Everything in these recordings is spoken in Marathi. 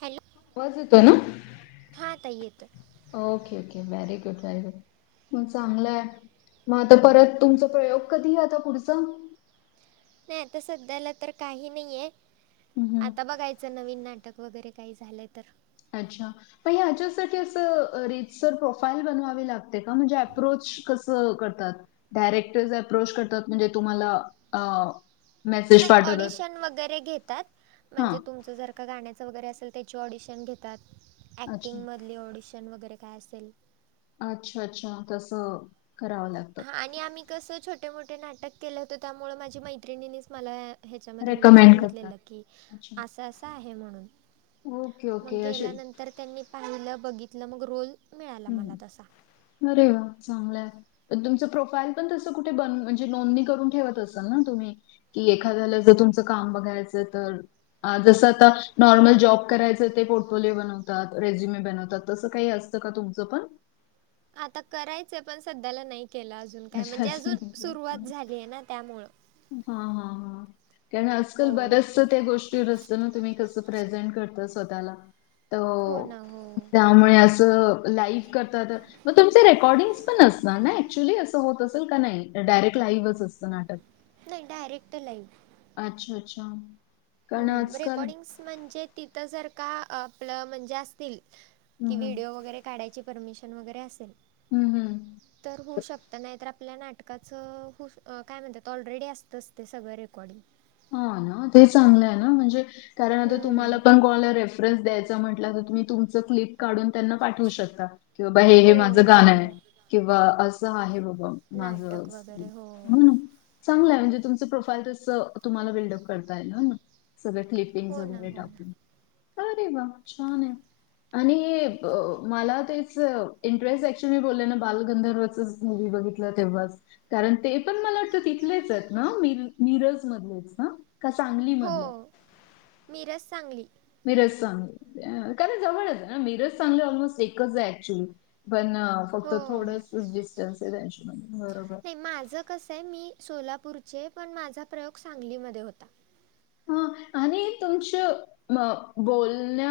हॅलो. वाज होतो ना हां आता येतं okay, okay very good, very good. म चांगलंय मग आता परत तुमचा प्रयोग कधी आता पुढच? नाही आता सध्याला तर काही नाहीये हं, हं. आता बघायचं नवीन नाटक. वगैरे काही झालं तर. अच्छा. पण ह्याच्यासाठी असं रीतसर प्रोफाईल बनवावी लागते का म्हणजे अप्रोच कसं करतात? डायरेक्टर्स अप्रोच करतात म्हणजे तुम्हाला अ मेसेज नाही पाठवतात? ऑडिशन वगैरे घेतात हां. म्हणजे तुमचं जर का गाण्याचं वगैरे असेल त्याची ऑडिशन घेतात. अच्छा. ॲक्टिंगमधली ऑडिशन वगैरे काय असेल. अच्छा, अच्छा तस कराव लागतं. हा आणि आम्ही कसं छोटे, मोठे नाटक केलं होतं त्यामुळ माझ्या मैत्रिणीनीच मला ह्याच्यामध्ये म्हणजे रेकमेंड करतात. सांगितलेलं की अच्छा. अस, अस आहे म्हणून. ओके, ओके, अश तर त्यांनी पाहिलं बघितलं मग रुल मिळाला मला तसा. आरे वा चांगले. तुमचं प्रोफाईल पण तसं कुठे ब म्हणजे नोंदणी करून ठेवत असाल ना तुम्ही? कि एखाद्याला जर तुमचं काम बघायचं तर जसं आता नॉर्मल जॉब करायचं ते पोर्टफोलिओ बनवतात रेज्युमे बनवतात. तसं काही असतं का तुमचं पण? आता करायचंय पण सध्याला नाही केलं अजून काय अच्छा. म्हणजे अजून सुरुवात झालीय ना त्यामुळं हा, हा, हा, कारण आजकाल हो. बऱ्याच त्या गोष्टीवर असतं ना तुम्ही कस प्रेझेंट करतो स्वतःला तो हो ना त्या हो त्यामुळे अस लाईक करत म तुमच रेकॉर्डिंग पण असणार ना ऍक्च्युली अस? होत असेल का नाही डायरेक्ट लाईव्हच असतं नाटक? नाही डायरेक्ट लाईव्ह. अच्छा! अच्छा! कारण ह् आजकाल रेकॉर्डिंग्स म्हणजे तिथं जर का आपलं म्हणजे असतील. हं, कि हं. व्हिडिओ वगैरे काढायची परमिशन वगैरे असेल? हम्, हम् तर होऊ शकत नाही तर आपल्या नाटकाचं हो काय म्हणतात त ऑलरेडी असत असते सगळं रेकॉर्डिंग. हा ना ते चांगलं आहे ना म्हणजे कारण आता तुम्हाला हम्म पण कॉल रे द्यायचा म्हटलं तर तुम्ही तुमचं क्लिप काढून त्यांना पाठवू शकता. किंबा हे हे हो माझं गाणं हो आहे किंवा असं आहे बाबा. माझं नाटक वगैरे हो. [unintelligible] म्ह. चांगय म्हणजे तुमचं प्रोफाईल तस तुम्हाला बिल्डअप करता येल सगळ क्ल चिंच हो ना वगैरे हो ना टाकून, अरे वा छान आहे. आणि मला तेच इंटरेस्ट ऍक्च्युली बोलले ना बालगंधर्वच बघितलं तेव्हाच कारण ते पण मला वाट तिथलेच आहेत ना मिरज? मधलेच ना? का सांगली? हो मधले मिरज, सांगली मिरज, सांगली, का जवळच आहे ना मिरज, सांगली, ऑलमोस्ट एकच आहे ऍक्च्युली. पण फक्त हो. थोड डिस्टन्स आहे त्यांच्या मध्ये बरोबर. नाही माझं कसं आहे मी सोलापूरचे पण माझा प्रयोग सांगलीमध्ये होता. हां [inaudible] आणि तुमच म बोलण्या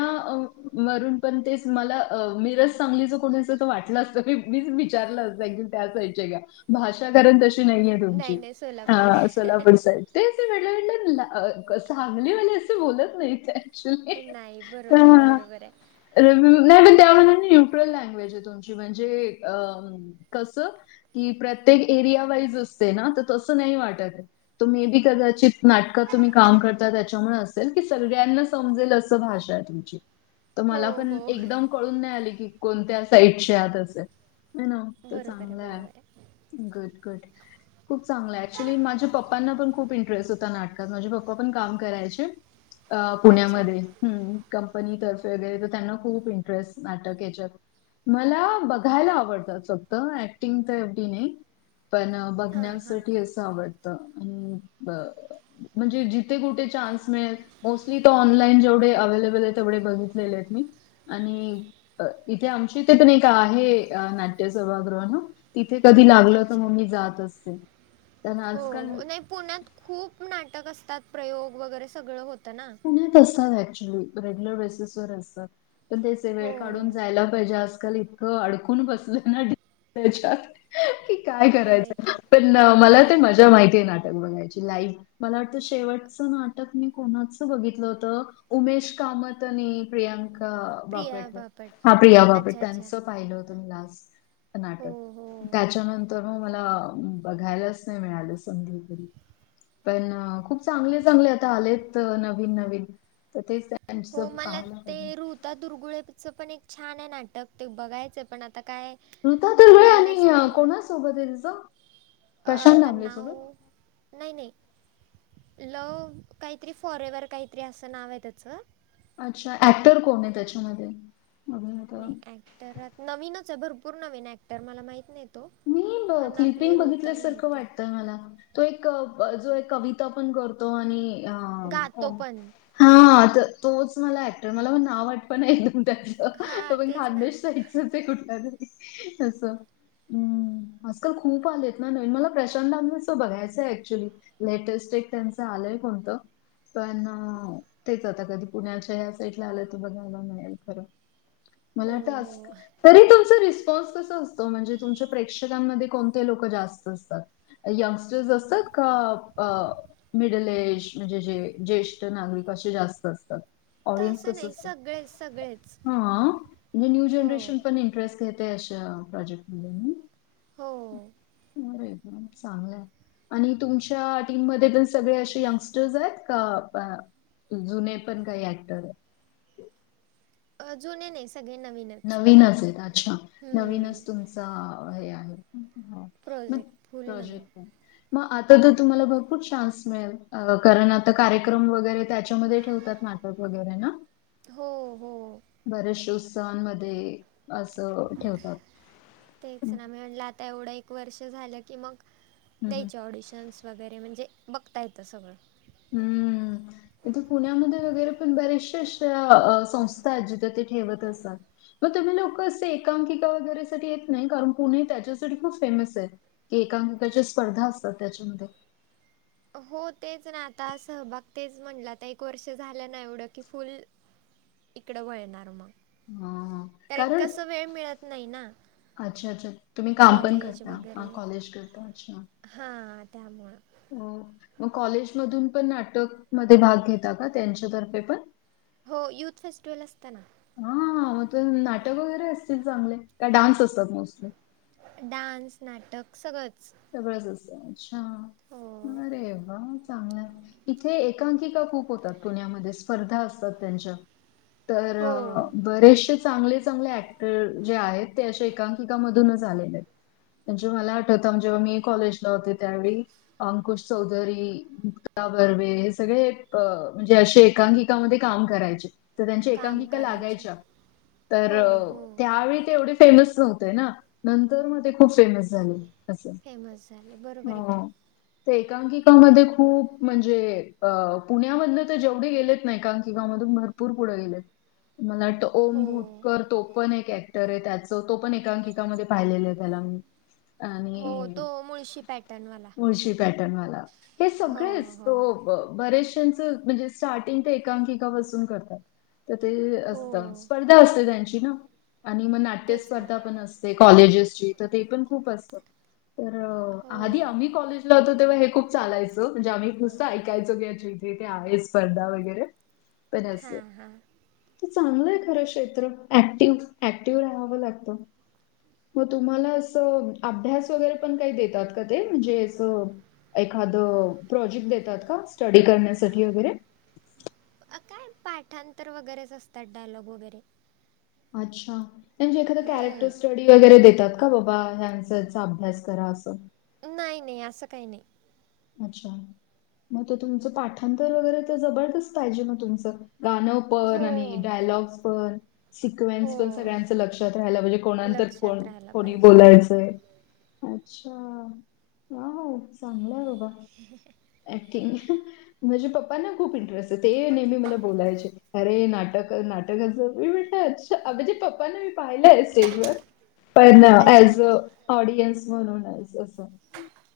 वरून पण ते मला मिरज -सांगली कोणीच त वाट लं असत मी मीच विचारलं असतं ऍक्च्युली त्या साईडचे आहात का? भाषा कारण तशी नाहीये नाही तुमची नाही सोलापूर अ सोलापूर साईड तेच मी म्हटलं सांगली वाले असे बोलत नाही ते ऍक्चुली बरोबर आहे नाही बरोबर आहे पण त्या मानाने न्यूट्रल लँग्वेज आहे तुमची म्हणजे अ कस कि प्रत्येक एरिया वाईज असते ना तर तसं नाही वाटत. तुम्ही बी कदाचित नाटकं तुम्ही काम करता त्याच्यामुळे असेल की सगळ्यांना समजेल असं भाषा आहे तुमची तर मला हो पण हो एकदम कळून नाही आले की कोणत्या साईटच्या आत असेल. नाही ना तो बरोबर आहे चांगलंय बरोबर आहे गुड गुड खूप चांगलय ऍक्च्युली माझ्या पप्पांना पण खूप इंटरेस्ट होता नाटकात माझे पप्पा पप्पा पण काम करायचे अ अच्छा पुण्यामध्ये हम्म कंपनीतर्फे वगैरे तर त्यांना खूप इंटरेस्ट नाटक याच्यात मला बघायला आवडतात फक्त ऍक्टिंग तर एवढी नाही. पण हां हां बघण्यासाठी अस आवडत म्हणजे ज बघते कुठे चान्स मिळेल मोसली त ऑनलाईन जेवढे अवलेबल आहे तेवढे बघितलेले आहेत मी. आणि इथे आमची इथे पण एक आहे नाट्य सभागृह. तिथे कधी लागलं तर अच्छा मग मी जात असते. त्यांना हो, आजकाल नाही पुण्यात खूप नाटक असतात प्रयोग वगैरे सगळं होतं ना पुण्यात असतात ऍक्च्युली रेग्युलर बेसिस वर असतात. पण तेच ते वेळ हो काढून जायला पाहिजे आजकाल इतकं अडकून बसलंय ना अच्याा काय खरं आहे करायचं की पण मला ते मजा माहितीये नाटक बघायची लाईव मला वाटतं शेवटचं नाटक मी कोणाच बघितल होत, उमेश कामत आणि प्रियं का बापट हा प्रिया बापट अच्छा अच्छा त्यांचं पाहिलं होतं मी लास्ट हो नाटक हो त्याच्यानंतर मग मला बघायलाच नाही मिळालं संधी कधी पण खूप चांगले चांगले आता आलेत नवीन नवीन तर तेच हो त्यांचं मला पाहायला ते पाहिजे. रूत ऋता दुर्गुळेचं पण एक छान हाय नाटक ते बघायचंय पण आता काय ऋता तर ते व्हय वेळ आणि नसल्यामुळे कोणा सोबत आहे तिचं अ प्रशांत आता दामलेसोबत? नाव नाही नाही लव काहीतरी फॉरेवर काहीतरी असं नाव आहे त्याचं अच्छा ऍक्टर कोण हाय त्याच्यामध्ये अभिनेता? नाही ऍक्टरात नवीनच आहे भरपूर नवीन ऍक्टर मला माहित नाही. तो, पण आपली रूता माहितीय म तो एक जो एक कविता पण करतो आणि गातो पण हा तर तोच मला ऍक्टर मला पण नाव आठवना एक्साट त्याचं तो हां पण तेच ना खान्देशचा कुठलं तरी असं हं, आजकाल खूप आलेत ना नवीन मला प्रशांत दामलेच बघायचंय एक्च्युअली लेटेस्ट एक त्यांचं आलंय कोणतं पण ते आता कधी पुण्याच्या ह्या साईडला आलं तर बघायला मिळेल खरं मला हो असं वाटत, हो तरी तुमचा रिस्पॉन्स कस असतो म्हणजे तुमच्या प्रेक्षकांमध्ये कोणते लोक जास्त असतात. यंगस्टर्स असतात का अ मिडल एज म्हणजे जे ज्येष्ठ नागरिक असे जास्त असतात. ऑडियन्स तसं कस नाही असत सगळेच सगळेच हा म्हणजे न्यू हो जनरेशन पण इंटरेस्टेड ते अशा प्रॉजेक्टमधून हो फॉर एक्साम चांगलंय आणि तुमच्या टीममध्ये पण सगळे असे यंगस्टर्स आहेत का जुने पण काही ऍक्टर आहे अ जुनी नाही सगळे नवीन हाय नवीनच आहेत अच्छा नवीनच तुमच हे आहे. मग प्रॉजेक्ट फूल नवीन प्रोजेक्ट आहे. मग आता तर तुम्हाला भरपूर चान्स मिळेल कारण आता कार्यक्रम वगैरे त्याच्यामध्ये ठेवतात नाटक वगैरे ना हो हो बऱ्याचश्या उत्सवांमध्ये असं ठेवतात. तेच हं, ना म म्हणलं आता एवढं एक वर्ष झालं की मग हं. द्यायचे ऑडिशन्स वगैरे म्हणजे बघता येतं सगळं हम्म इथे पुण्यामध्ये वगैरे पण बरेचशे अशा संस्था आहेत जिथे ते ठेवत असतात. मग तुम्ही लोक असे एकांकिका वगैरे साठी येत नाही कारण पुणे त्याच्यासाठी खूप फेमस आहे. की एकांककाच्या स्पर्धा असतात त्याच्यामध्ये हो तेच ना आता सहभाग तेच म्हणलं आता एक वर्ष झालं ना एवढं की फुल इकडें वळणार मग हम कारण कस वेळ मिळत नाही ना. अच्छा अच्छा तुम्ही काम पण कॉलेज करता वगैरे कॉलेज करता अच्छा हां त्यामुळं मग कॉलेजमधून पण नाटक म भाग घेता का त्यांच्यातर्फे पण हो यूथ फेस्टिवल असताना. हा मग नाटक वगैरे असतील चांगले का डान्स असतात मोस्टली डान्स नाटक सहळंच. सगळंच असतच्छा अरे वा चांगलं आहे. इथे एकांकिका खूप होतात पुण्यामध्ये स्पर्धा असतात त्यांच्या तर हो बरेचसे चांगले चांगले ऍक्टर जे आहेत ते असे एकांकिकामधूनच आलेले आहेत. म्हणजे मला आठवत जेव्हा मी कॉलेजला होते त्यावेळी अंकुश चौधरी मुक्ता बर्वे हे सगळे अ म्हणजे असे एकांकिकामध्ये काम करायचे. तर त्यांच्या काम एकांकिका करायचे लागायच्या तर हो हो त्यावेळी ते एवढी फेमस नव्हते ना नंतर मग ते खूप फेमस झाले. असं. फेमस झाले बरोबर आहे की हो. ते एकांकिकामध्ये खूप म्हणजे अ पुण्यामधन ते जेवढे गेलेत ना एकांकिकावमधून भरूर. पूर पुढं गेले. मला वाटतं ओम हो भूतकर तो पण एक ऍक्टर आहे त्याच तो पण एकांकिकामध्ये पाहिलेलं आहे त्याला मी हां हो तो मुळशी पॅटर्नवाला पॅटर्नवाला हे हो सगळेच हो तो बरेचशांच म्हणजे स्टार्टिंग ते एकांकिकापासून करतात. तर ते असत हो स्पर्धा असते त्यांची ना आणि मग नाट्य तेच ना स्पर्धा पण असते. कॉलेजेसची तर ते पण खूप असतात. तर हो आधी आम्ही कॉलेजला होतो तेव्हा हे खूप चालायचं म्हणजे आम्ही एक नुसतं ऐकायचो की या थे आहे स्पर्धा वगैरे पण अस. हां हां तर चांगलं आहे खरं क्षेत्र ऍक्टिव ऍक्टिव्ह राहावं लागतं. हो तुम्हाला असं अभ्यास वगैरे पण काही देतात का ते म्हणजे असं. एखादं प्रोजेक्ट देतात का स्टडी करण्यासाठी वगैरे काय पाठांतर वगैरेच असतात डायलॉग वगैरे अच्छा म्हे एखाद कॅरेक्टर स्टडी वगैरे देतात का बाबा. अभ्यास करा अस. नाही नाही असं काही नाही. अच्छा मग त तुमचं पाठांतर वगैरे तर जबरदस्त पाहिजे मग तुमचं. गाणं पण हो आणि डायलॉग्स पण हो सिक्वेन्स पण सगळ्यांच लक्षात राहायला म्हणजे कोणात को लक्षात राहायला कोणी पाहिजे बोलायचंय. अच्छा ह हो चांगलं आहे बोघा. हो ऍक्टिंग माझ्या पप्पांना खूप इंटरेस्ट आहे ते नेहमी मला बोलायचे. अरे नाटक नाटकचंी म्हटलं अचछ म्हणजे पप्पाने मी पाहिलंय स्टेजवर पण ना अच्छा ज अ ऑडियन्स म्हणूनज अस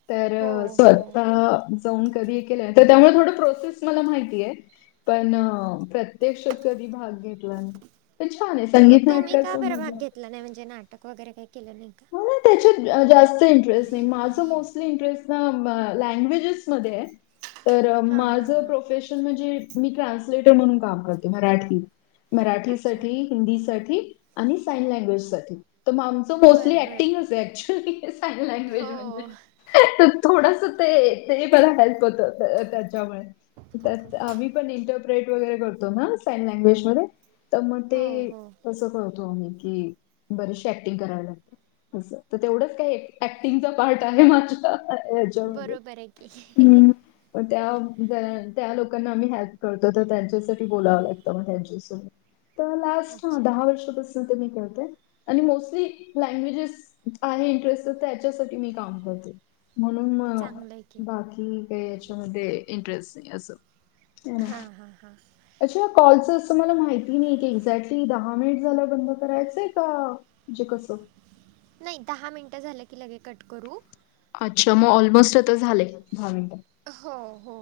तर हो हो स्वत जाऊन कधी केलंय तर त्यामुळे थोडी प्रोसेस मला माहितीय. पण प्रत्यक्षात कधी भाग घेतला. पण छान आहे मग संगीत तुम्ही का नाटकचं बरं म्हजे भाग नाही म्हणजे नाटक वगैरे काही केलं नाही. का नाही त्याच्यात जास्त इंटरेस्ट नाही माझं मोस्टली इंटरेस्ट ना लँग्वेजेसमध्येध्ये तर हां हां माझं हां प्रोफेशन म्हणजे मी ट्रान्सलेटर म्हणून काम करते मराठी अच्छा मराठीसाठी हिंदीसाठी आणि साईन लँग्वेज साठी तर मग आमचं मोस् [unintelligible] बर मोस्टली बर ऍक्टिंगच आहे ऍक्च्युली साईन लँग्वेज हो म्हणजे [unintelligible] थोडस ते ते मला हेल्प होत त्याच्यामुळे [unintelligible] तर आम्ही पण इंटरप्रेट वगैरे करतो ना साईन लँग्वेज मध्ये [unintelligible] तर मग ते हो हो तसं करतो आम्ही की बरेचसे ऍक्टिंग करायला [unintelligible] असं तर तेवढंच काय ऍक्टिंगचा पार्ट आहे माझ्यात [unintelligible] याच्यामध्ये बरोबर आहे की हम् [unintelligible] मग त्या त्या लोकांना आम्ही हेल्प करतो तर त्यांच्यासाठी बोलावं लागतं मग त्यांच्यास [unintelligible] ह [unintelligible] तर लास्ट दहा वर्षापासून ते मी करते आणि मोस्टली [unintelligible] लँग्वेजेस आहे इंटरेस्ट त्याच्यासाठी मी काम करते [unintelligible] म्हणून मग चांगलं आहे की बाकी काही याच्यामध्ये इंटरेस्ट नाही असं [unintelligible] हम्म [unintelligible] हां हां हां अच्छा कॉलचं असं मला माहिती नाही एक्झॅक्टली दहा मिनिट झाल्यावर बंद करायचंय का [unintelligible] म्हणजे कसं [unintelligible] नाही दहा मिनटं झालं की लगे कट करू [unintelligible] अच्छा मग ऑलमोस्ट आता झाले दहा मिनट [unintelligible] हो हो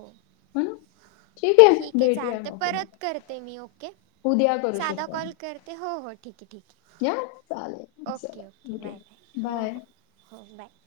[unintelligible] ठीक आहे भेटूया चालते मग पुन्हा परत करते मी ओके [unintelligible] उद्या [unintelligible] साधा कॉल आम्ही. करते हो हो ठीक आहे ठीक या चालेल आहे [unintelligible] चला ओके ओके बाय भेटूया बाय हो बाय हो हो बाय [unintelligible]